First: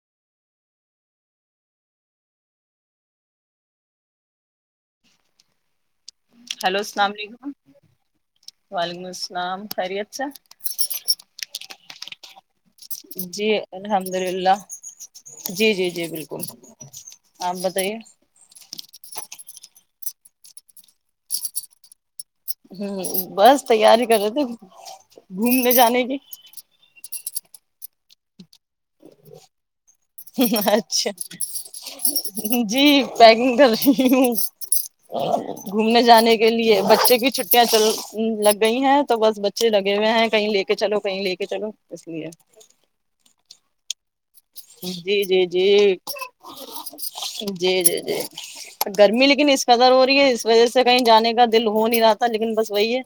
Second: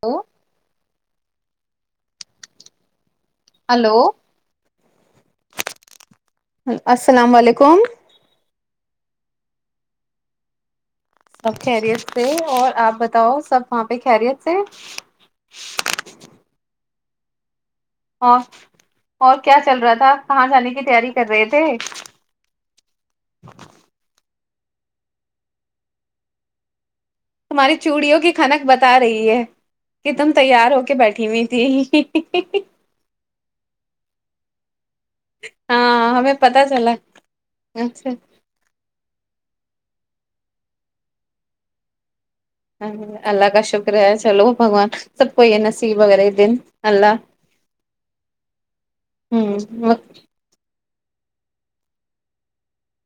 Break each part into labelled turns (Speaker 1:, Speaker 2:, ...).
Speaker 1: Hello hello السلام علیکم
Speaker 2: وعلیکم السلام خیریت سے
Speaker 1: ا خیریت سے اور آپ بتاؤ
Speaker 2: جی
Speaker 1: سب وہاں پہ
Speaker 2: الحمد
Speaker 1: خیریت
Speaker 2: للہ
Speaker 1: سے
Speaker 2: آب [unintelligible]
Speaker 1: اور اور کیا چل رہا تھا کہاں جانے کی تیاری کر رہے تھے
Speaker 2: ہوں بس تیاری کرتے گھومنے جانے کی
Speaker 1: تمہاری چوڑیوں کی کھنک بتا رہی ہے کہ تم تیار ہو کے
Speaker 2: اچھا
Speaker 1: بیٹھی ہوئی تھی [unintelligible]
Speaker 2: ہ [unintelligible] گھومنے
Speaker 1: ہاں ہمیں
Speaker 2: جانے کے
Speaker 1: پتا
Speaker 2: لیے
Speaker 1: چلا
Speaker 2: بچے کی چھٹیاں چل
Speaker 1: اچھا
Speaker 2: لگ گئی ہیں تو بس بچے لگے ہوئے ہیں کہیں لے کے چلو کہیں لے کے چلو اس لیے
Speaker 1: اللہ کا شکر ہے چلو بھگوان
Speaker 2: جی
Speaker 1: سب کو
Speaker 2: جی
Speaker 1: یہ
Speaker 2: جی
Speaker 1: نصیب وغیرہ دن اللہ
Speaker 2: جی جی جی گرمی
Speaker 1: ہ
Speaker 2: لیکن اس قدر ہو رہی ہے اس وجہ سے سے کہیں جانے کا دل ہو نہیں رہاتا لیکن بس وہی ہے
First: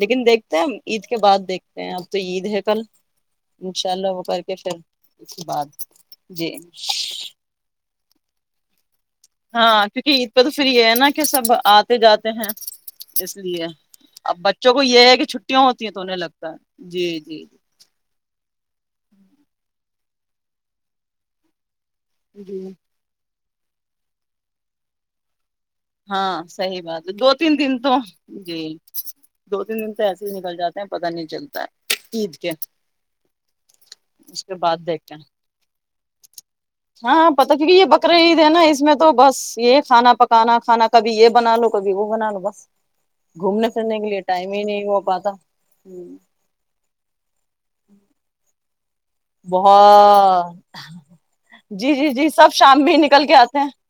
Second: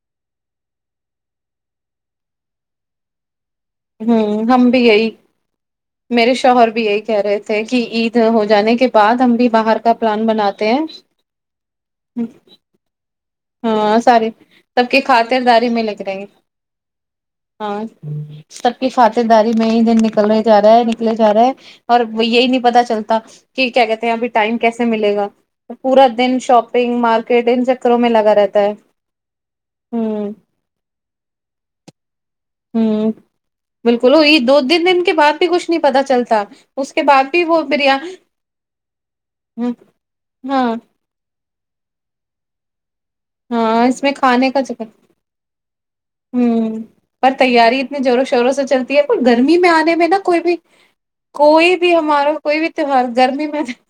Speaker 2: لیکن دیکھتے ہیں عید کے بعد دیکھتے ہیں اب تو عید ہے کل انشاء اللہ وہ
Speaker 1: ہوں
Speaker 2: کر کے
Speaker 1: ہم
Speaker 2: پھر
Speaker 1: بھی گئی
Speaker 2: اس کے بعد
Speaker 1: میرے
Speaker 2: جی
Speaker 1: شوہر بھی یہی کہہ رہے تھے کہ عید ہو جانے کے بعد ہم بھی باہر
Speaker 2: ہاں
Speaker 1: کا
Speaker 2: کیونکہ
Speaker 1: پلان
Speaker 2: عید پہ تو پھر
Speaker 1: بناتے
Speaker 2: یہ ہے
Speaker 1: ہیں
Speaker 2: نا کہ سب آتے جاتے ہیں لیے
Speaker 1: ہاں ساریے
Speaker 2: اب بچوں کو
Speaker 1: سب کی
Speaker 2: یہ ہے کہ چھٹیاں
Speaker 1: خاطرداری میں
Speaker 2: ہوتی ہیں
Speaker 1: لگ
Speaker 2: تو انہیں
Speaker 1: رہے
Speaker 2: لگتا ہے جی جی
Speaker 1: ہاں سب کی خاطرداری میں ک دن نکلنے جا رہا ہے نکلے جا رہا ہے اور یہی
Speaker 2: جی
Speaker 1: نہیں پتا چلتا کہ کیا کہتے ہیں ابھی ٹائم کیسے ملے گا پورا دن
Speaker 2: ہاں صحیح
Speaker 1: شاپنگ
Speaker 2: بات ہے دو
Speaker 1: مارکیٹ
Speaker 2: تین
Speaker 1: ان
Speaker 2: دن تو
Speaker 1: چکروں میں لگا رہتا
Speaker 2: جی
Speaker 1: ہے
Speaker 2: دو تین دن تو ایسے
Speaker 1: ہوں
Speaker 2: ہی نکل جاتے ہیں پتہ نہیں چلتا ہے عید کے
Speaker 1: ہوں بالکل ا یہ
Speaker 2: اس کے
Speaker 1: دو
Speaker 2: بعد
Speaker 1: تین دن کے
Speaker 2: دیکھتے
Speaker 1: بعد بھی کچھ نہیں پتا چلتا اس کے بعد
Speaker 2: ہاں
Speaker 1: بھی
Speaker 2: پتا
Speaker 1: وہ
Speaker 2: کیونکہ یہ
Speaker 1: بریا
Speaker 2: بکرا عید ہے نا اس میں تو بس یہ کھانا پکانا
Speaker 1: ہاں
Speaker 2: کھانا کبھی یہ بنا لو کوب وہ بنا لو بس گھومنے
Speaker 1: ہاں
Speaker 2: پھرنے
Speaker 1: اس
Speaker 2: کے
Speaker 1: میں
Speaker 2: لیے
Speaker 1: کھانے
Speaker 2: ٹائم
Speaker 1: کا
Speaker 2: ہی
Speaker 1: چکر
Speaker 2: نہیں ہو پاتا
Speaker 1: ہوں پر تیاری اتنی زور شوروں سے چلتی پر گرمی میں آنے میں نا کوئی
Speaker 2: بہت
Speaker 1: بھی کوئی
Speaker 2: جی
Speaker 1: بھی
Speaker 2: جی جی
Speaker 1: ہمارا
Speaker 2: سب
Speaker 1: کوئی بھی
Speaker 2: شام میں ہی
Speaker 1: تیوار
Speaker 2: نکل کے
Speaker 1: گرمی
Speaker 2: آتے
Speaker 1: میں
Speaker 2: ہیں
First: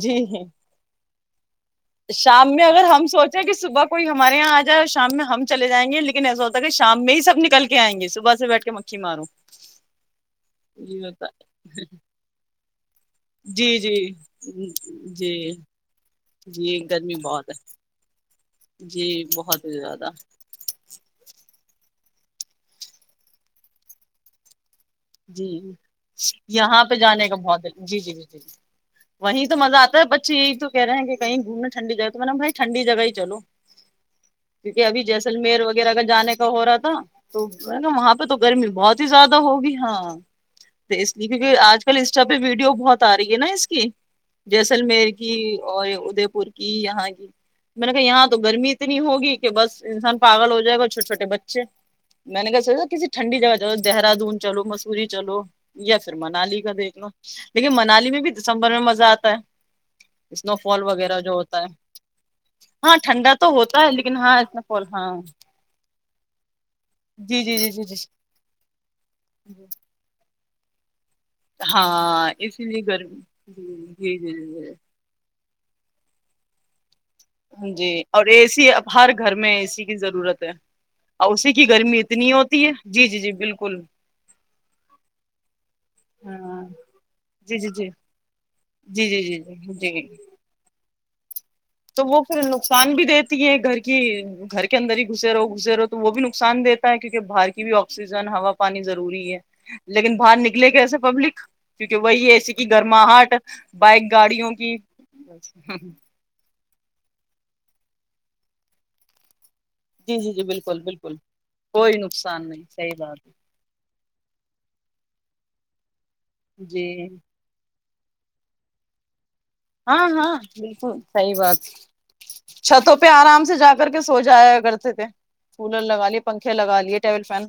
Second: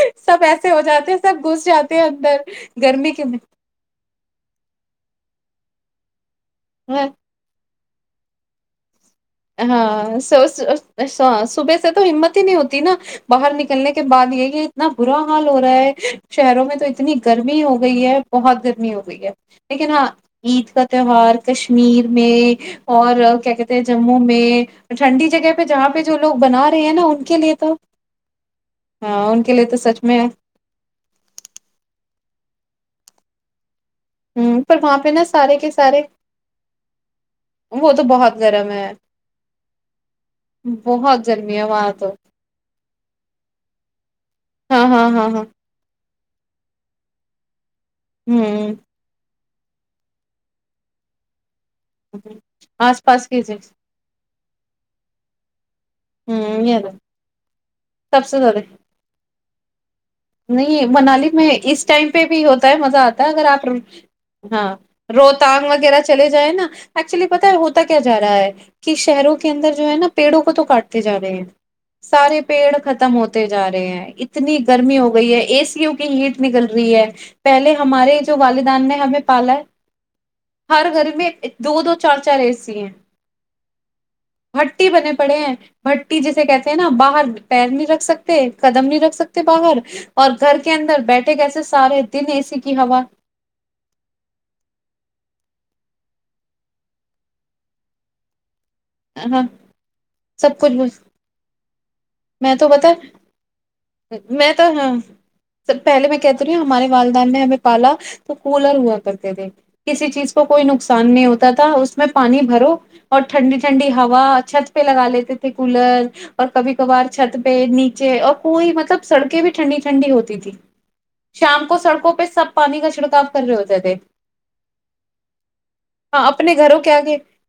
Speaker 2: جی
Speaker 1: سب ایسے ہو جاتے ہیں سب گھس جاتے ہیں اندر
Speaker 2: شام میں اگر ہم
Speaker 1: گرمی کے
Speaker 2: سوچیں کہ صبح کوئی ہمارے یہاں آ جائے اور شام میں ہم چل جائیں گ ل ایسا ہوتا کہ شام میں ہی سب نکل کے آیں گے صبح سے بیٹھ کے مکھی مارو
Speaker 1: ہاں س
Speaker 2: جی ہوتا
Speaker 1: صبح سے تو ہمت ہی نہیں ہوتی نا باہر
Speaker 2: ہے۔ جی
Speaker 1: نکلنے کے بعد یہ یہ
Speaker 2: جی
Speaker 1: اتنا برا حال
Speaker 2: جی
Speaker 1: ہو رہا ہے شہروں میں
Speaker 2: جی
Speaker 1: تو اتنی
Speaker 2: بہت
Speaker 1: گرمی
Speaker 2: ہے
Speaker 1: ہو گئی ہے بہت گرمی ہو
Speaker 2: جی
Speaker 1: گئی ہے
Speaker 2: بہت ہی
Speaker 1: لیکن ہاں
Speaker 2: زیادہ
Speaker 1: عید کا تہوہار کشمیر میں اور کیا کہتے ہیں جموں میں ٹھنڈی
Speaker 2: جی
Speaker 1: جگہ پہ جہاں پہ جو
Speaker 2: ج
Speaker 1: لوگ بنا رہے
Speaker 2: یہاں
Speaker 1: ہیں
Speaker 2: پہ
Speaker 1: نا ان
Speaker 2: جانے کا
Speaker 1: کے لیے
Speaker 2: بہت دل
Speaker 1: تو
Speaker 2: جی جی جی جی جی
Speaker 1: ہاں ان
Speaker 2: وہیں
Speaker 1: کے
Speaker 2: تو
Speaker 1: لیے
Speaker 2: مزہ آتا
Speaker 1: سچ
Speaker 2: ہے
Speaker 1: میں ہ
Speaker 2: بچے یہی تو کہہ رہے ہیں کہیں گھومنا ٹھنڈی جگہ تو مط نے بھائی ٹنڈی جگہ ہی چلو
Speaker 1: پر
Speaker 2: کیونکہ
Speaker 1: وہاں
Speaker 2: ابھی
Speaker 1: پہ نا سارے
Speaker 2: جیسلمیر
Speaker 1: کے
Speaker 2: وغیرہ
Speaker 1: سارے
Speaker 2: کا جانے کا ہو رہا تھا تو
Speaker 1: وہ
Speaker 2: وہاں پہ تو
Speaker 1: بہت
Speaker 2: گرمی
Speaker 1: گرم ہے
Speaker 2: بہت ہی زیادہ ہوگی ہاں اس
Speaker 1: بہت
Speaker 2: لیے کیکہ
Speaker 1: گرمی ہے
Speaker 2: آج
Speaker 1: وہاں
Speaker 2: کل
Speaker 1: تو
Speaker 2: انسٹا پہ ویڈیو جو بہت آ رہی ہے نا اس کی
Speaker 1: ہاں ہاں
Speaker 2: جیسلمیر
Speaker 1: ہاں
Speaker 2: کی
Speaker 1: ہاں
Speaker 2: اور ادے پور کی یہاں کی میں نے کہ یہاں تو گرمی
Speaker 1: ہ
Speaker 2: اتنی ہوگی بس انسان پال ہو جائےا چھو چوٹے بچے اچا میں نے کہ سکتا
Speaker 1: آس
Speaker 2: کسی
Speaker 1: پاس
Speaker 2: ٹھڈی
Speaker 1: کی
Speaker 2: جگہ
Speaker 1: چیز
Speaker 2: ج دہرادون چلو مسوری چلو یا پھر
Speaker 1: ہ
Speaker 2: منالی کا
Speaker 1: یہ
Speaker 2: دیکھنا لیکن منالی میں
Speaker 1: سب
Speaker 2: بھی
Speaker 1: سے زیادہ
Speaker 2: دسمبر میں مزہ آتا ہے اسنو فال
Speaker 1: نہیں
Speaker 2: وغیرہ
Speaker 1: منالی
Speaker 2: جو
Speaker 1: میں
Speaker 2: ہوتا ہے
Speaker 1: اس ٹائم پہ بھی ہوتا ہے
Speaker 2: ہاں
Speaker 1: مزہ آتا ہے
Speaker 2: ٹھنڈا
Speaker 1: اگر
Speaker 2: تو
Speaker 1: آپ
Speaker 2: ہوتا ہے لیکن اس میں
Speaker 1: ہاں
Speaker 2: پول
Speaker 1: روتاانگ وغیرہ چلے جائیں نا ایکچولی
Speaker 2: جی
Speaker 1: پت ہے
Speaker 2: جی جی
Speaker 1: ہوتا
Speaker 2: جی جی
Speaker 1: کیا جا رہا ہے کہ شہروں کے کے اندر جو ہے ن پ تڑووں کو تو کاٹ جا رہے ہیں
Speaker 2: ہاں
Speaker 1: سارے
Speaker 2: اسی
Speaker 1: پیڑ
Speaker 2: لیے
Speaker 1: ختم
Speaker 2: گرمی
Speaker 1: ہوتے جا رہے ہیں
Speaker 2: جی جی
Speaker 1: اتنی
Speaker 2: جی
Speaker 1: گرمی ہو اے سی ہوک ہیٹ نکل رہی ہے پہلے
Speaker 2: جی جی
Speaker 1: ہمارے
Speaker 2: اور
Speaker 1: جو
Speaker 2: اے سی اب
Speaker 1: والدان نے
Speaker 2: ہر
Speaker 1: ہمیں
Speaker 2: گھر
Speaker 1: پالا
Speaker 2: میں
Speaker 1: ہے
Speaker 2: اے سی کی ضرورت ہے
Speaker 1: ہر گھر میں
Speaker 2: اور اسی کی
Speaker 1: دو دو
Speaker 2: گرمی
Speaker 1: چار
Speaker 2: اتنی
Speaker 1: چار
Speaker 2: ہوتی ہے
Speaker 1: ایسی ہیں
Speaker 2: جی جی جی بالکل
Speaker 1: بٹی بنے پڑے ہیں بھٹی جسے
Speaker 2: ہاں
Speaker 1: کہتے ہیں نا باہر
Speaker 2: جی
Speaker 1: پیر
Speaker 2: جی
Speaker 1: نہیں
Speaker 2: جی
Speaker 1: رکھ سکتے قدم نہیں
Speaker 2: جی
Speaker 1: رکھ
Speaker 2: جی
Speaker 1: سکتے
Speaker 2: جی
Speaker 1: باہر
Speaker 2: جی جی
Speaker 1: اور گھر کے اندر بیٹھ
Speaker 2: تو وہ پھر نقصان بھی دیتی ہے گھر کی گھر کے اندر ہی گھسے رہو گھسے رہو تو وہ بھی نقصان دیتا ہے کیونکہ باہر کی بھی آکسیجن ہ ہوا پر پانی ضروری ہے
Speaker 1: ہاں
Speaker 2: لیکن باہر
Speaker 1: سب
Speaker 2: نکلے گ ایسے
Speaker 1: کچھ
Speaker 2: پبلک کیونکہ وہی ایسی
Speaker 1: میں
Speaker 2: کہ
Speaker 1: تو بتا
Speaker 2: گرماہٹ بائک گاڑیوں
Speaker 1: میں تو
Speaker 2: کی
Speaker 1: ہاں سب پہلے میں کہتی ہمارے والدہ نے ہمیں پالا تو کولر ہوا کرتے دیک کسی
Speaker 2: جی
Speaker 1: چیز
Speaker 2: جی جی
Speaker 1: کو کوئی
Speaker 2: بالکل
Speaker 1: نقصان
Speaker 2: بالکل
Speaker 1: نہیں ہوتا تھا اس
Speaker 2: کوئی
Speaker 1: میں پانی
Speaker 2: نقصان نہیں
Speaker 1: بھرو
Speaker 2: صحیح
Speaker 1: اور
Speaker 2: بات
Speaker 1: ٹھنڈی ٹھنڈی ہوا چھت پہ لگا لیتے تھے تو کولر اور
Speaker 2: ہے
Speaker 1: کبھی
Speaker 2: جی
Speaker 1: کبھار چھت پہ ن جیک کوئی مطلب سڑکے بھی ٹھنڈی
Speaker 2: ہاں
Speaker 1: ٹھنڈی
Speaker 2: ہاں
Speaker 1: ہوتی تھی
Speaker 2: بالکل صحیح
Speaker 1: شام
Speaker 2: بات
Speaker 1: کو سڑکوں پہ سب پانی کا
Speaker 2: چھتوں پہ
Speaker 1: چھڑکاو کر
Speaker 2: آرام
Speaker 1: رہے
Speaker 2: سے جا
Speaker 1: ہوتے تھے
Speaker 2: کے سو جایا کرتے تھے کولر لگا لیے
Speaker 1: ہ
Speaker 2: پنکھے
Speaker 1: اپنے گھروں
Speaker 2: لگا
Speaker 1: کے
Speaker 2: لیے
Speaker 1: آگے
Speaker 2: ٹیبل فین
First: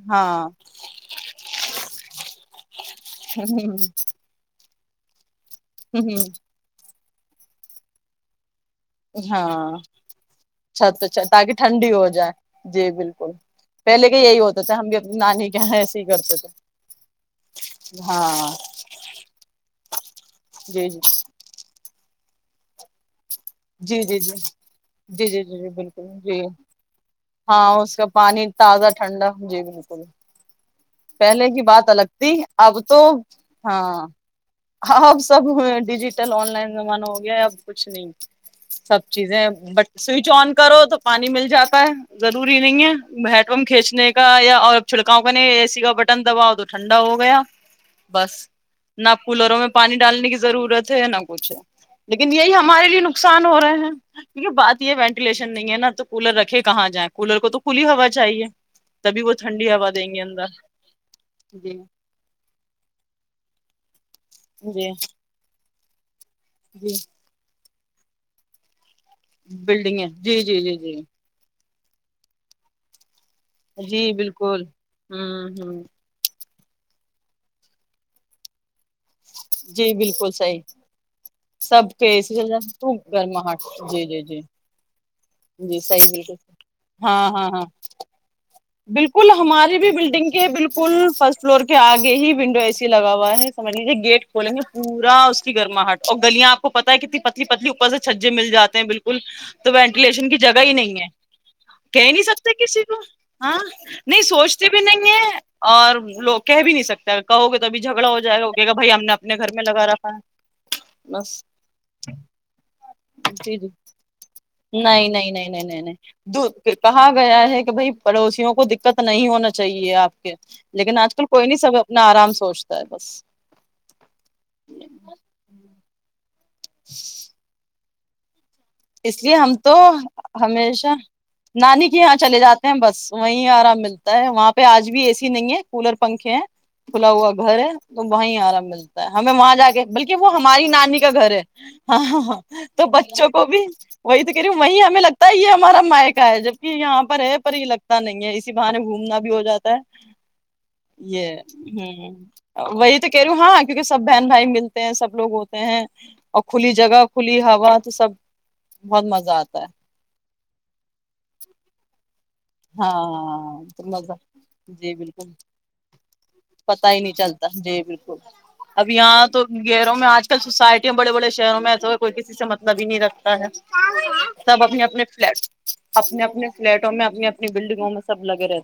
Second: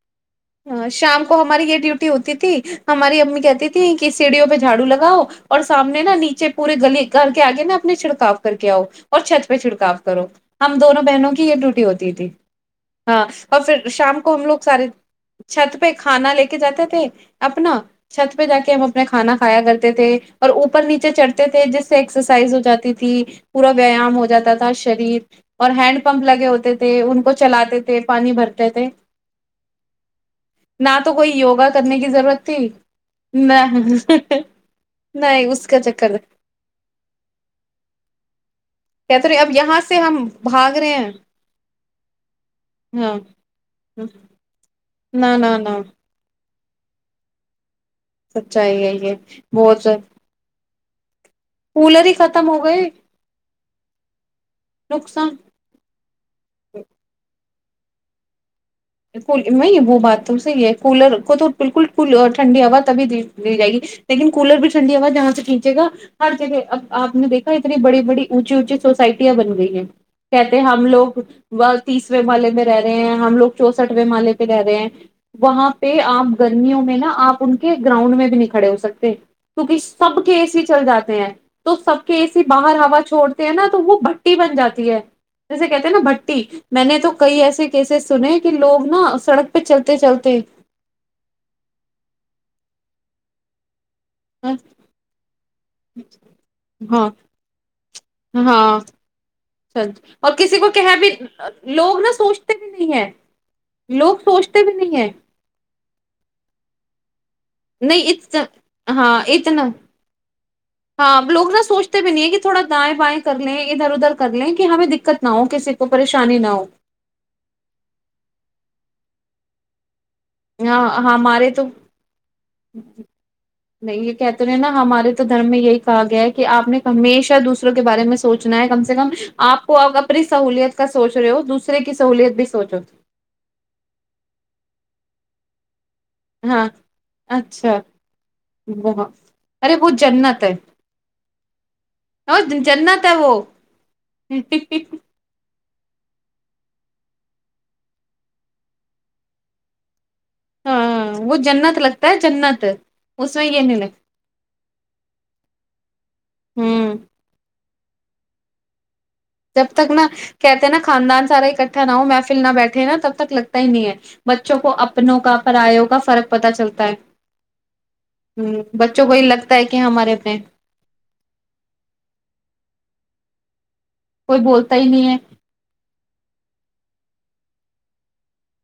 Speaker 1: ہاں شام کو ہماری یہ ڈیوٹی ہوتی تھی ہماری امی کہتی تھی کہ سیڑھیوں پہ جھاڑو لگاؤ اور سامنے نا نیچے پورے گلے کر کے آ گئے نا اپنے چھڑکا کر کے آؤ اور چھت پہ
Speaker 2: ہاں
Speaker 1: چھڑکاو کرو ہم
Speaker 2: چھت
Speaker 1: دونوں
Speaker 2: پہ
Speaker 1: بہنوں کی
Speaker 2: تاکہ
Speaker 1: یہ ڈیوٹی
Speaker 2: ٹھنڈی ہو
Speaker 1: ہوتی تھی
Speaker 2: جائے جی
Speaker 1: ہاں
Speaker 2: بالکل
Speaker 1: اور پھر
Speaker 2: پہلے کے
Speaker 1: شام کو
Speaker 2: یہی
Speaker 1: ہم لوگ
Speaker 2: ہوتا تھا
Speaker 1: سارے
Speaker 2: بھی اپنی نانی کے یہاں
Speaker 1: چھت پہ
Speaker 2: ایسے ہی
Speaker 1: کھانا
Speaker 2: کرتے
Speaker 1: لے کے جاتے تھے اپنا چھت پہ
Speaker 2: ہاں
Speaker 1: جا کے ہم اپنا کھانا کھایا کرتے تھے اوپر
Speaker 2: جی جی
Speaker 1: نیچے چڑھتے تھے جس سے ایکسرسائز ہو جاتی تھی پورا
Speaker 2: جی
Speaker 1: ویایام
Speaker 2: جی
Speaker 1: ہو
Speaker 2: جی
Speaker 1: جاتا تھا
Speaker 2: جی
Speaker 1: شریر
Speaker 2: جی جی جی
Speaker 1: اور ہینڈ
Speaker 2: بالکل
Speaker 1: پمپ
Speaker 2: جی
Speaker 1: لگے ہوتے تھے ان کو
Speaker 2: ہاں
Speaker 1: چلاتے
Speaker 2: اس
Speaker 1: تھے
Speaker 2: کا
Speaker 1: پانی بھرتے تھے
Speaker 2: تازہ ٹھنڈا جی بالکل
Speaker 1: نہ تو کوئی
Speaker 2: پہلے
Speaker 1: یوگا
Speaker 2: بات
Speaker 1: کرنے کی
Speaker 2: الگ
Speaker 1: ضرورت تھی
Speaker 2: اب تو ہاں اب
Speaker 1: نہ نہیں
Speaker 2: سب
Speaker 1: اس کا چکر
Speaker 2: ڈیجیٹل آن لائن زمانہ ہو گیا اب کچھ نہیں سب
Speaker 1: کہتے رہے
Speaker 2: چیزیں
Speaker 1: اب یہاں
Speaker 2: بٹ
Speaker 1: سے ہم
Speaker 2: سوئچ آن
Speaker 1: بھاگ
Speaker 2: کرو
Speaker 1: رہے
Speaker 2: تو
Speaker 1: ہیں
Speaker 2: پانی مل جاتا ہے ضروری نہیں
Speaker 1: ہاں
Speaker 2: ہے ہینڈ پمپ کھینچنے کا یا اور
Speaker 1: نہ
Speaker 2: چھڑکاؤں
Speaker 1: نہ
Speaker 2: اے س
Speaker 1: نہ
Speaker 2: کا بٹن اؤ تو ٹھنڈا ہو گیا بس
Speaker 1: سچائی ہے
Speaker 2: نہ
Speaker 1: یہ
Speaker 2: کولروں میں
Speaker 1: بہت
Speaker 2: پانی ڈالنے کی ضرورت ہے نہ کچھ ہے
Speaker 1: کولر ہی
Speaker 2: لیکن
Speaker 1: ختم
Speaker 2: یہی
Speaker 1: ہو گئے
Speaker 2: ہمارے لیے ہو رہے ہیں کیونکہ بات یہ
Speaker 1: نقصان
Speaker 2: وینٹیلیشن نہیں ہے نا تو کولر رکھے کہاں جائیں کولر کو تو کھلی ہوا چاہیے تبھی وہ ٹھنڈی
Speaker 1: نہیں
Speaker 2: ہوا
Speaker 1: وہ
Speaker 2: دیں گے
Speaker 1: بات تو
Speaker 2: اندر
Speaker 1: صحیح ہے کولر کو تو
Speaker 2: جی
Speaker 1: بالکل کول ٹھنڈی ہوا تبھی دی دی جائے گی لیکن کولر بھی
Speaker 2: جی
Speaker 1: ٹنڈی ہواہاں نچے گا ہر جگہ اب
Speaker 2: جی
Speaker 1: آپ نے دیکھا ہے بڑبڑی اونچی اونچی سوسائٹی یاں بن گئی ہیں
Speaker 2: بلڈنگیں جی
Speaker 1: کہتے
Speaker 2: جی جی
Speaker 1: ہم
Speaker 2: جی
Speaker 1: لوگ وہ تیسرے محلے میں رہے ہیں ہم لوگ چونسٹھوے
Speaker 2: جی
Speaker 1: مالے پہ رہ
Speaker 2: بالکل
Speaker 1: رہے ہیں
Speaker 2: ہوں
Speaker 1: وہاں
Speaker 2: ہوں
Speaker 1: پہ آپ گرمیوں میں نا آپ ان کے گراؤنڈ میں بھی نہیں کڑے ہو سکتے کیونکہ
Speaker 2: جی
Speaker 1: سب
Speaker 2: بالکل
Speaker 1: کے اے
Speaker 2: صحیح
Speaker 1: سی چل جاتے ہیں تو سب کے اے
Speaker 2: اسی
Speaker 1: سی باہر
Speaker 2: تو
Speaker 1: ہوا چھوڑتے ہیں
Speaker 2: گرماہٹ
Speaker 1: نا تو وہ
Speaker 2: جی جی
Speaker 1: بھٹی
Speaker 2: جی
Speaker 1: بن جاتی ہے جیسے
Speaker 2: جی
Speaker 1: کہتے ہیں نا
Speaker 2: صحیح بالکل
Speaker 1: بھٹی میں نے تو
Speaker 2: ہاں
Speaker 1: کئی
Speaker 2: ہاں ہاں
Speaker 1: ایسے کیسز سنے کہ لوگ نا
Speaker 2: بالکل
Speaker 1: سڑک پہ
Speaker 2: ہماری بھی
Speaker 1: چلتے
Speaker 2: بلڈنگ
Speaker 1: چلتے
Speaker 2: کے بالکل فرسٹ فلور کے آگے ہی ونڈو ای س لگا ہوا ہے سمج گیٹ کھولیں گے پورا اس کی گرماہٹ اور گلیاں آپ کو پتہ ہے
Speaker 1: ہاں
Speaker 2: کتنی پتلی پتلی اوپر سے چھجے مل
Speaker 1: ہاں
Speaker 2: جاتے ہیں بالکل تو
Speaker 1: سچ
Speaker 2: وینٹیلیشن
Speaker 1: اور
Speaker 2: کی
Speaker 1: کسی
Speaker 2: جگہ
Speaker 1: کو
Speaker 2: ہی
Speaker 1: کہ
Speaker 2: نہیں ہے
Speaker 1: بھی لوگ
Speaker 2: کہہ
Speaker 1: نا
Speaker 2: نہیں سکتے
Speaker 1: سوچتے بھی
Speaker 2: کسی
Speaker 1: نہیں
Speaker 2: کو
Speaker 1: ہے
Speaker 2: ہاں نہیں سوچتے بھی نہیں ہے اور لو کہہ بھی نہیں سکتے کہ گے توبھی جگڑا ہو
Speaker 1: نہیں
Speaker 2: جائےا
Speaker 1: ہاں یہ تو نہ
Speaker 2: ہے
Speaker 1: ہاں
Speaker 2: بس
Speaker 1: لوگ نہ سوچتے بھی نہیں ہے کہ تھوڑا دائیں بائیں کر
Speaker 2: جی
Speaker 1: لیں
Speaker 2: جی
Speaker 1: ادھر ادھر کر لیں کہ ہمیں
Speaker 2: نہیں
Speaker 1: دقت نہ
Speaker 2: نہیں
Speaker 1: ہو
Speaker 2: نہیں نہیں
Speaker 1: کسی
Speaker 2: نہیں
Speaker 1: کو پریشانی نہ ہو
Speaker 2: نہیں۔۔۔۔۔ کہا گیا ہے کہ بھائی پڑوسیوں کو۔۔۔ دقت نہیں ہونا چاہیے آپ کو۔۔
Speaker 1: ہاں۔ ہمارے تو۔۔۔
Speaker 2: سوچتا ہے بس
Speaker 1: نہیں یہ کہتے ہیں نہ ہمارے تو دھرم میں یہی کہا گیا ہے کہ۔۔ کہ آپ نے ہمیشہ دوسرے کو بارے میں سوچ
Speaker 2: اس لیے ہم تو
Speaker 1: سہولیت کا
Speaker 2: ہمیشہ
Speaker 1: سوچ رہے ہو دوسرے
Speaker 2: نانی
Speaker 1: کی
Speaker 2: کے یہاں
Speaker 1: سہولیت
Speaker 2: چلے
Speaker 1: بھی
Speaker 2: جاتے ہیں
Speaker 1: سوچو
Speaker 2: بس وہیں آرام ملتا ہے وہاں پہ آج بھی ا نہیں ہے [unintelligible] کولر پنکھے ہیں
Speaker 1: ہاں
Speaker 2: کھلا ہوا گھر ہے
Speaker 1: اچھا
Speaker 2: تو وہیں آرام ملتا ہے
Speaker 1: بہت
Speaker 2: ہمیں وہاں جا
Speaker 1: ارے
Speaker 2: کے بلکہ وہ
Speaker 1: جنت ہے
Speaker 2: ہماری نانی کا گھر ہے۔۔ ہاہاں
Speaker 1: اور
Speaker 2: تو
Speaker 1: جنت ہے
Speaker 2: بچوں
Speaker 1: وہ
Speaker 2: کو۔۔۔ کو بھی وہی تو کہہ رہی ہوں وہ ہمیں لگتا ہی۔۔ ہمارا مائقا ہے جبک یہاں پر ہے پر یہ لگتا نہیں ہے اسی بہانے گھومنا بھی ہو جاتا ہے۔۔۔
Speaker 1: ہاں
Speaker 2: یہ
Speaker 1: وہ جنت لگتا ہے
Speaker 2: ھمم
Speaker 1: جنت
Speaker 2: وہی تو کہہ رہی
Speaker 1: اس
Speaker 2: ہوں۔۔
Speaker 1: میں یہ
Speaker 2: ہاں
Speaker 1: نہیں
Speaker 2: کیونکہ
Speaker 1: لگ
Speaker 2: سب بہن بھائی ملتے ہیں سب لوگ ہوتے ہیں اور کھلی
Speaker 1: ہوں
Speaker 2: جگہ کھلی ہوا۔۔ تو سب۔۔ بہت مزہ آتا
Speaker 1: جب
Speaker 2: ہے
Speaker 1: تک نہ کہتے ہیں نہ خاندان سارا اکٹھا نہ ہوں میں۔۔
Speaker 2: ہاں تو مزہ
Speaker 1: بچوں کو
Speaker 2: جی
Speaker 1: اپنوں
Speaker 2: بالکل
Speaker 1: کا پرایوں کا فرق چلتا
Speaker 2: پتا
Speaker 1: ہے
Speaker 2: ہی نہیں چلتا جی بالکل
Speaker 1: ہ
Speaker 2: اب
Speaker 1: بچوں کو یہ
Speaker 2: یہاں تو
Speaker 1: لگتا ہے کہ
Speaker 2: گروں میں
Speaker 1: ہمارے
Speaker 2: آج
Speaker 1: اپنے
Speaker 2: کل سوسائٹییا بڑے بڑے شہروں میں ایسے کوئی کسی سے مطلب ہی نہیں رکھتا ہے
Speaker 1: کوئی
Speaker 2: سب
Speaker 1: بولتا
Speaker 2: اپنے
Speaker 1: ہی
Speaker 2: اپنے
Speaker 1: نہیں ہے
Speaker 2: فلٹ اپنے اپنے فلیٹوں میں اپنی۔۔ نی بلڈنگوں میں سب لگ رہے۔۔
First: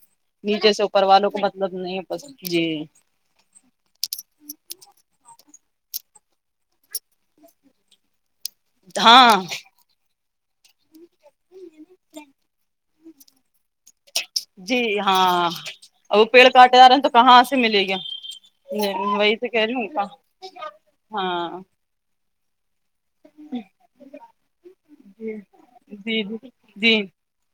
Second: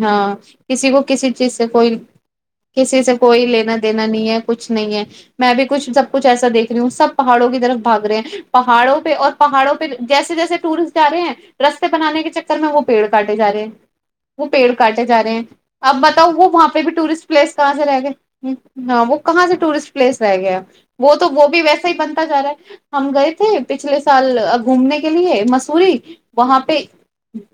Speaker 1: ہاں کسی کو کسی
Speaker 2: والوں
Speaker 1: چیز سے
Speaker 2: مطلب
Speaker 1: کوئی
Speaker 2: نہیں ہے بس جی
Speaker 1: کسی سے کوئی لینا دینا نہیں ہے کچھ نہیں ہے۔۔ میں بھی کچھ سب کچھ ایسا دیکھ رہی ہوں سبہاڑوں کی طرف بھاگ رہے ہیں پہاڑوں پہ اور
Speaker 2: ہاں
Speaker 1: پہاڑوں پہ جیسے جیسےٹورسٹ جا رہے ہیں رستے بنان کے چکر میں وہ پیڑ کاٹےجا رہے ہیں۔۔ وہ پیڑ
Speaker 2: جی
Speaker 1: کاٹے جا رہے ہیں
Speaker 2: ہاں
Speaker 1: آپ
Speaker 2: اور
Speaker 1: بتاؤ
Speaker 2: پیڑ
Speaker 1: وہ وہاں
Speaker 2: کاٹے
Speaker 1: پہ
Speaker 2: جا
Speaker 1: بھی
Speaker 2: رہے ہیں تو
Speaker 1: ٹورسٹ پلیس کہاں
Speaker 2: ملے
Speaker 1: سے
Speaker 2: گا
Speaker 1: رہ گئے ہاں وہ
Speaker 2: وہی
Speaker 1: کہاں
Speaker 2: تو
Speaker 1: سے
Speaker 2: کہہ رہی ہوں
Speaker 1: ٹورسٹ
Speaker 2: کہ
Speaker 1: پلیس رہ گیا وہ تو وہ
Speaker 2: ہاں
Speaker 1: بھی ویسا ہی بنتا جا رہا ہے۔۔ ہم گئے تھے پچھلے سال گھومنے کے لیے مسوری
Speaker 2: جی جی
Speaker 1: وہاں پہ۔۔
Speaker 2: جی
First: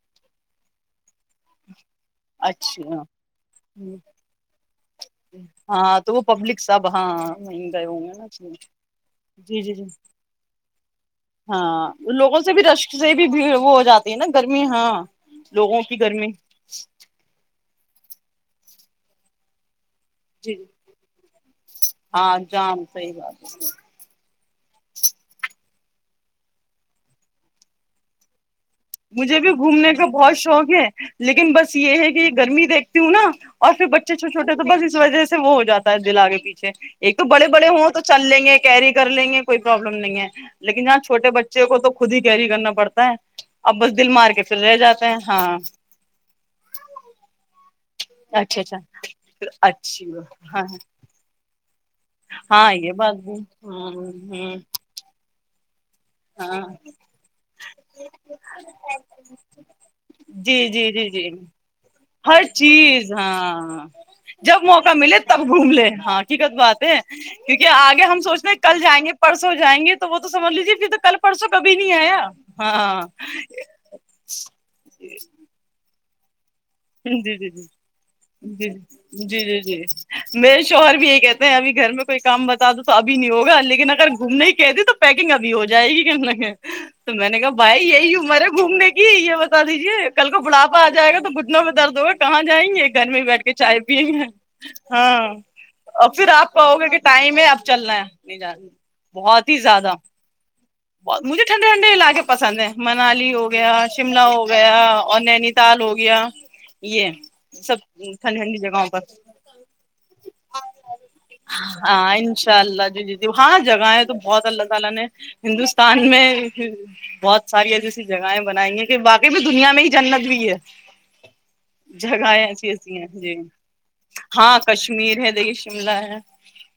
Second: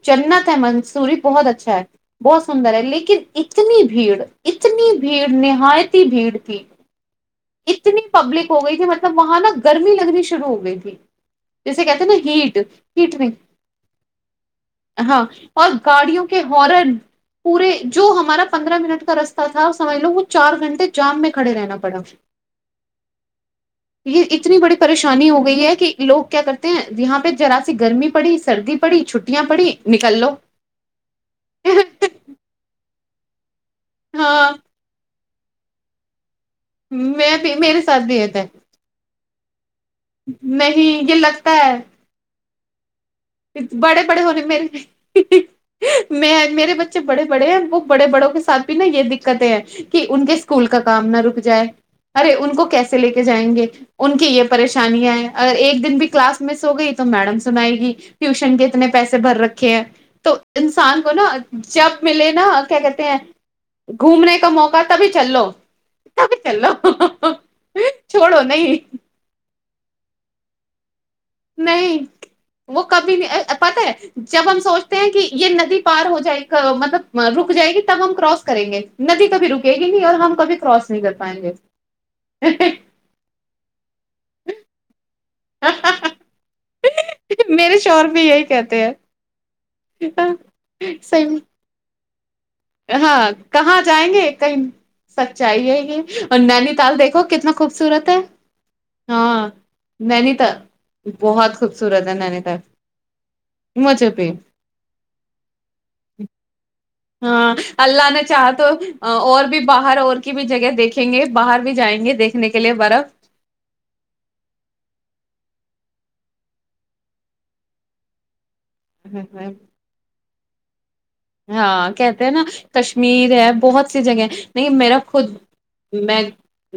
Speaker 1: جنت ہے منسوری۔۔ بہت اچھا ہے بہت سندر ہے
Speaker 2: اچھا
Speaker 1: لیکن اتنی بھیڑ اتنی۔۔ بھیڑ
Speaker 2: ہاں
Speaker 1: نہایتی
Speaker 2: تو وہ
Speaker 1: بھیڑ
Speaker 2: پبلک
Speaker 1: تھی
Speaker 2: سب ہاں وہیں گئے ہوں
Speaker 1: اتنی
Speaker 2: گے نہ
Speaker 1: پبلک ہو گئی تھی مطلب وہاں نا
Speaker 2: جی جی جی
Speaker 1: گرمی لگنی شروع ہو گئی تھی جیسے
Speaker 2: ہاں
Speaker 1: کہتے ہیں نا
Speaker 2: لوگوں سے
Speaker 1: ہیٹ
Speaker 2: بھی رش سے
Speaker 1: ہیٹ
Speaker 2: بھی بھیڑ وہ ہو جاتی ہے نا گرمی ہاں لوگوں۔۔ کی
Speaker 1: گاڑیوں
Speaker 2: گرمی
Speaker 1: کے ہارن پورے جو ہمارا پندرہ منٹ کا رستہ تھا۔۔ سمجھ لو وہ چار
Speaker 2: جی
Speaker 1: گھنٹے جام میں کھڑے رہنا پڑا اس
Speaker 2: ہاں جام صحیح بات
Speaker 1: یہ ایک۔۔ انی بڑی پریشانی ہو گئی ہے کہ لوگ کیا کرتے ہیں یہاں پہ جذرا سی گرمی پڑی سردی بھی
Speaker 2: مجھے بھی گھومنے کا بہت شوق ہے لیکن بس یہ ہے کہ گرمی دیکھ تیوں نا اورفھر بچے چھو
Speaker 1: ہاں
Speaker 2: چوٹے تو بس اس وجہ سے سے وہ ہو جا ہے دل آگے پیھے اچ ایک تو
Speaker 1: میں
Speaker 2: بڑے
Speaker 1: بھی
Speaker 2: بڑے
Speaker 1: میرے
Speaker 2: ہوں تو
Speaker 1: ساتھ بھی
Speaker 2: چل
Speaker 1: ہوتا
Speaker 2: لیں
Speaker 1: ہے
Speaker 2: گے کیری کر لیں گے پروابلم نہیں ہے لیکن یہاں
Speaker 1: نہیں یہ
Speaker 2: چوٹے
Speaker 1: لگتا
Speaker 2: بچے
Speaker 1: ہے
Speaker 2: کو تو خود ہی کیری کرنا پڑ پڑھتا ہے اب بس
Speaker 1: بڑے
Speaker 2: دل
Speaker 1: بڑے
Speaker 2: مار کے
Speaker 1: ہونے
Speaker 2: پھر رہ جاتے ہیں
Speaker 1: میرے
Speaker 2: ہاں
Speaker 1: میں میرے بچے بڑے بڑے ہیں وہ بڑے بڑوں کے
Speaker 2: اچھا
Speaker 1: ساتھ بھی
Speaker 2: اچھا
Speaker 1: نا یہ دقتیں ہیں کہ
Speaker 2: اچھی
Speaker 1: ان کے
Speaker 2: ہاں
Speaker 1: اسکول کا کام نہ رک جائے ج [unintelligible] ارے ان کو
Speaker 2: ہاں یہ
Speaker 1: کیسے لے
Speaker 2: بات
Speaker 1: کے
Speaker 2: بھی
Speaker 1: جائیں گے
Speaker 2: ہ
Speaker 1: ان کی یہ
Speaker 2: ہ
Speaker 1: پریشانیاں ہیں ا ایک دن بی [unintelligible] کلاس
Speaker 2: ہاں
Speaker 1: مس ہو گئی تو میڈم سنائے گی ٹیوشن کے اتنے پیسے بھر رکھے ہیں تو
Speaker 2: جی جی
Speaker 1: انسان
Speaker 2: جی
Speaker 1: کو
Speaker 2: جی
Speaker 1: نا جب ملے
Speaker 2: ہر
Speaker 1: نا کیا کہتے
Speaker 2: چیز
Speaker 1: ہیں
Speaker 2: ہاں
Speaker 1: گھومنے کا
Speaker 2: جب
Speaker 1: موقع تبھی
Speaker 2: ملے
Speaker 1: چل
Speaker 2: تب
Speaker 1: لو
Speaker 2: گھوم لے ہاں
Speaker 1: تبھی
Speaker 2: حقیقت
Speaker 1: چل
Speaker 2: بات ہے
Speaker 1: لو
Speaker 2: کیونکہ آگے ہم
Speaker 1: چھوڑو
Speaker 2: سوچ رہے ہیں
Speaker 1: نہیں
Speaker 2: کل جائیں گے پرسوں جائیں گے تو وہ تومجھ لیجیے پھر تک
Speaker 1: نہیں وہ کبھی نہیں پت ہے جب ہم سوچتے ہیں کہ یہ ندی پار ہوتی
Speaker 2: جی جی جی جی
Speaker 1: کراس کریں گے ندی
Speaker 2: ج جی
Speaker 1: کبھی
Speaker 2: جی
Speaker 1: رکے گی نہیں اور ہم
Speaker 2: جی
Speaker 1: کبھی
Speaker 2: میرے
Speaker 1: کراس
Speaker 2: شوہر
Speaker 1: نہیں
Speaker 2: بھی
Speaker 1: کر
Speaker 2: یہی
Speaker 1: پائیں
Speaker 2: کہتے
Speaker 1: گے
Speaker 2: ہیں ابھی گھر میں کوئی کام بتا دو تو ابھی نہیں ہوگا لیکن اگر گھومنے ہی کہ د تو پے ابھی ہو جائے گی کہ کہ تو میں نے کہا
Speaker 1: میرے
Speaker 2: بھائی
Speaker 1: شوہر
Speaker 2: یہی ہ
Speaker 1: بھی
Speaker 2: مارے
Speaker 1: کہتے
Speaker 2: گھومنے کی یہ بس بتا دیجیے
Speaker 1: ہیں
Speaker 2: کل کو بڑلاپ آ جائے گ تو
Speaker 1: صحیح
Speaker 2: ب درد ہو کہاں جائیں گے گھر میں
Speaker 1: ہاں
Speaker 2: بیٹھ کے چائے
Speaker 1: کہاں
Speaker 2: پییں
Speaker 1: جائیں
Speaker 2: گے
Speaker 1: کہیں
Speaker 2: ہاں
Speaker 1: سچائی ہے
Speaker 2: اور
Speaker 1: یہ
Speaker 2: پھر آپ
Speaker 1: نینی
Speaker 2: کہوگا کہ
Speaker 1: تال دیکھو
Speaker 2: ٹائم ہے
Speaker 1: کتنا
Speaker 2: اب چلنا ہے
Speaker 1: خوبصورت
Speaker 2: نہیں جانا
Speaker 1: ہاں
Speaker 2: بہت ہی زیادہ
Speaker 1: نینی تال
Speaker 2: بت مجھے
Speaker 1: بہت
Speaker 2: ٹھنڈے ٹھنڈے
Speaker 1: خوبصورت ہے
Speaker 2: علاقے
Speaker 1: نینی تال
Speaker 2: پسند ہیں منالی ہو گیا
Speaker 1: مجھے
Speaker 2: شملہ
Speaker 1: بھی
Speaker 2: ہو گیا اور نینی تال ہو گیا یہ
Speaker 1: ہاں اللہ نے چاہا
Speaker 2: سبی
Speaker 1: تو
Speaker 2: جگہوں پر
Speaker 1: اور بھی باہر اور کی بھی جگہ دیکھیں گے باہر بھی جائیں گے
Speaker 2: ہاں
Speaker 1: دیکھنے کے لیے
Speaker 2: انشاءاللہ جی
Speaker 1: برف
Speaker 2: جی ہاں جگہ ہے تو بہت اللہ تعالی نے ستان میں بہت ساری ای جیسی جگہیں بنائیں گے کہ باقی بھی دنیا میں ہی جنت بھی ہے [inaudible]
Speaker 1: ہاں کہتے ہیں نا
Speaker 2: جگہیں ایسی ایسی ہیں
Speaker 1: کشمیر
Speaker 2: جی
Speaker 1: ہے بہت سی جگہ
Speaker 2: ہاں
Speaker 1: نہیں میرا
Speaker 2: کشمیر
Speaker 1: خود
Speaker 2: ہے دیکھیے شملہ ہے
Speaker 1: میں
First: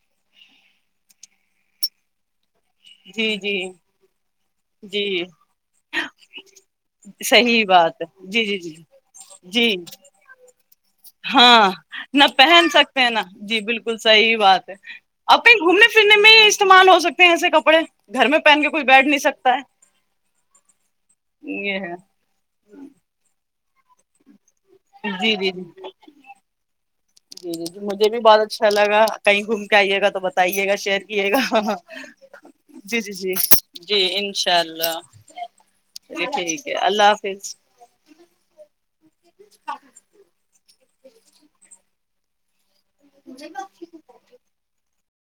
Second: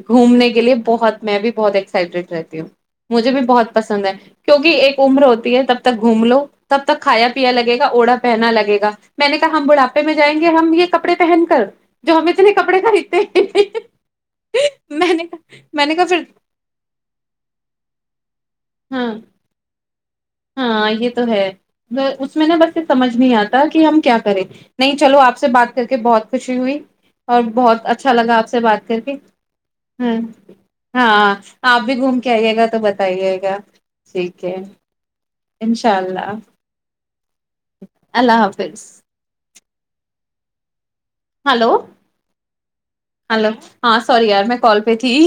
Speaker 1: گھومنے کے لیے بہت میں بھی بہت سیبریٹ رہتی ہوں مجھے
Speaker 2: جی
Speaker 1: بھی
Speaker 2: جی
Speaker 1: بہت پسند ہے کیونکہ ایک
Speaker 2: جی
Speaker 1: عمر ہوتی ہے تب تک گھوم لو تب تک کھایا پیا
Speaker 2: صحیح
Speaker 1: لگے گا
Speaker 2: بات
Speaker 1: اوڑا
Speaker 2: ہے جی
Speaker 1: پہنا
Speaker 2: جی جی
Speaker 1: لگے گا میں نے کہا ہم
Speaker 2: جی
Speaker 1: بڑھاپے میں جائیں گے ہم یہ کپڑے پہن کر
Speaker 2: ہاں
Speaker 1: جو
Speaker 2: نہ
Speaker 1: ہم اتنے
Speaker 2: پہن
Speaker 1: کپڑے
Speaker 2: سکتے ہیں نا
Speaker 1: خریدتے
Speaker 2: جی بالکل صحیح بات ہے
Speaker 1: میں نے کہا
Speaker 2: اپ کہیں گھومنے
Speaker 1: نے کہا
Speaker 2: پھرنے
Speaker 1: پھر
Speaker 2: میں ہی استعمال ہو سکتے ہیں ایسے کپڑے گھر میں پہن کے کوھ بیٹھ
Speaker 1: ہاں
Speaker 2: نہیں سکتا ہے
Speaker 1: ہاں یہ تو ہے
Speaker 2: یہ ہے
Speaker 1: اس میں نا بس یہ سمجھ نہیں آتی کہ ہم کیا کریں نہیں چلو
Speaker 2: جی
Speaker 1: آپ سے
Speaker 2: جی جی
Speaker 1: بات کر کے بہت خوشی ہوئی اور
Speaker 2: جی جی جی
Speaker 1: بہت
Speaker 2: مجھے
Speaker 1: اچھا
Speaker 2: بھی
Speaker 1: لگا
Speaker 2: بہت
Speaker 1: آپ سے
Speaker 2: اچھا
Speaker 1: بات کر
Speaker 2: لگا
Speaker 1: کے
Speaker 2: کہیں گھوم کے آئیے گا
Speaker 1: ہ
Speaker 2: تو بتائیے گا شیئر کیے
Speaker 1: ہاں
Speaker 2: گا
Speaker 1: آپ بھی گھوم کے آئیے گا تو
Speaker 2: جی جی جی
Speaker 1: بتائیے گا
Speaker 2: جی
Speaker 1: ٹھیک ہے
Speaker 2: انشاء اللہ
Speaker 1: ان شاء اللہ
Speaker 2: ٹھیک ہے اللہ حافظ
Speaker 1: اللہ حافظ
Speaker 2: ہاں
Speaker 1: ہلو ہلو ہاں ساری یار میں کال پہ تھی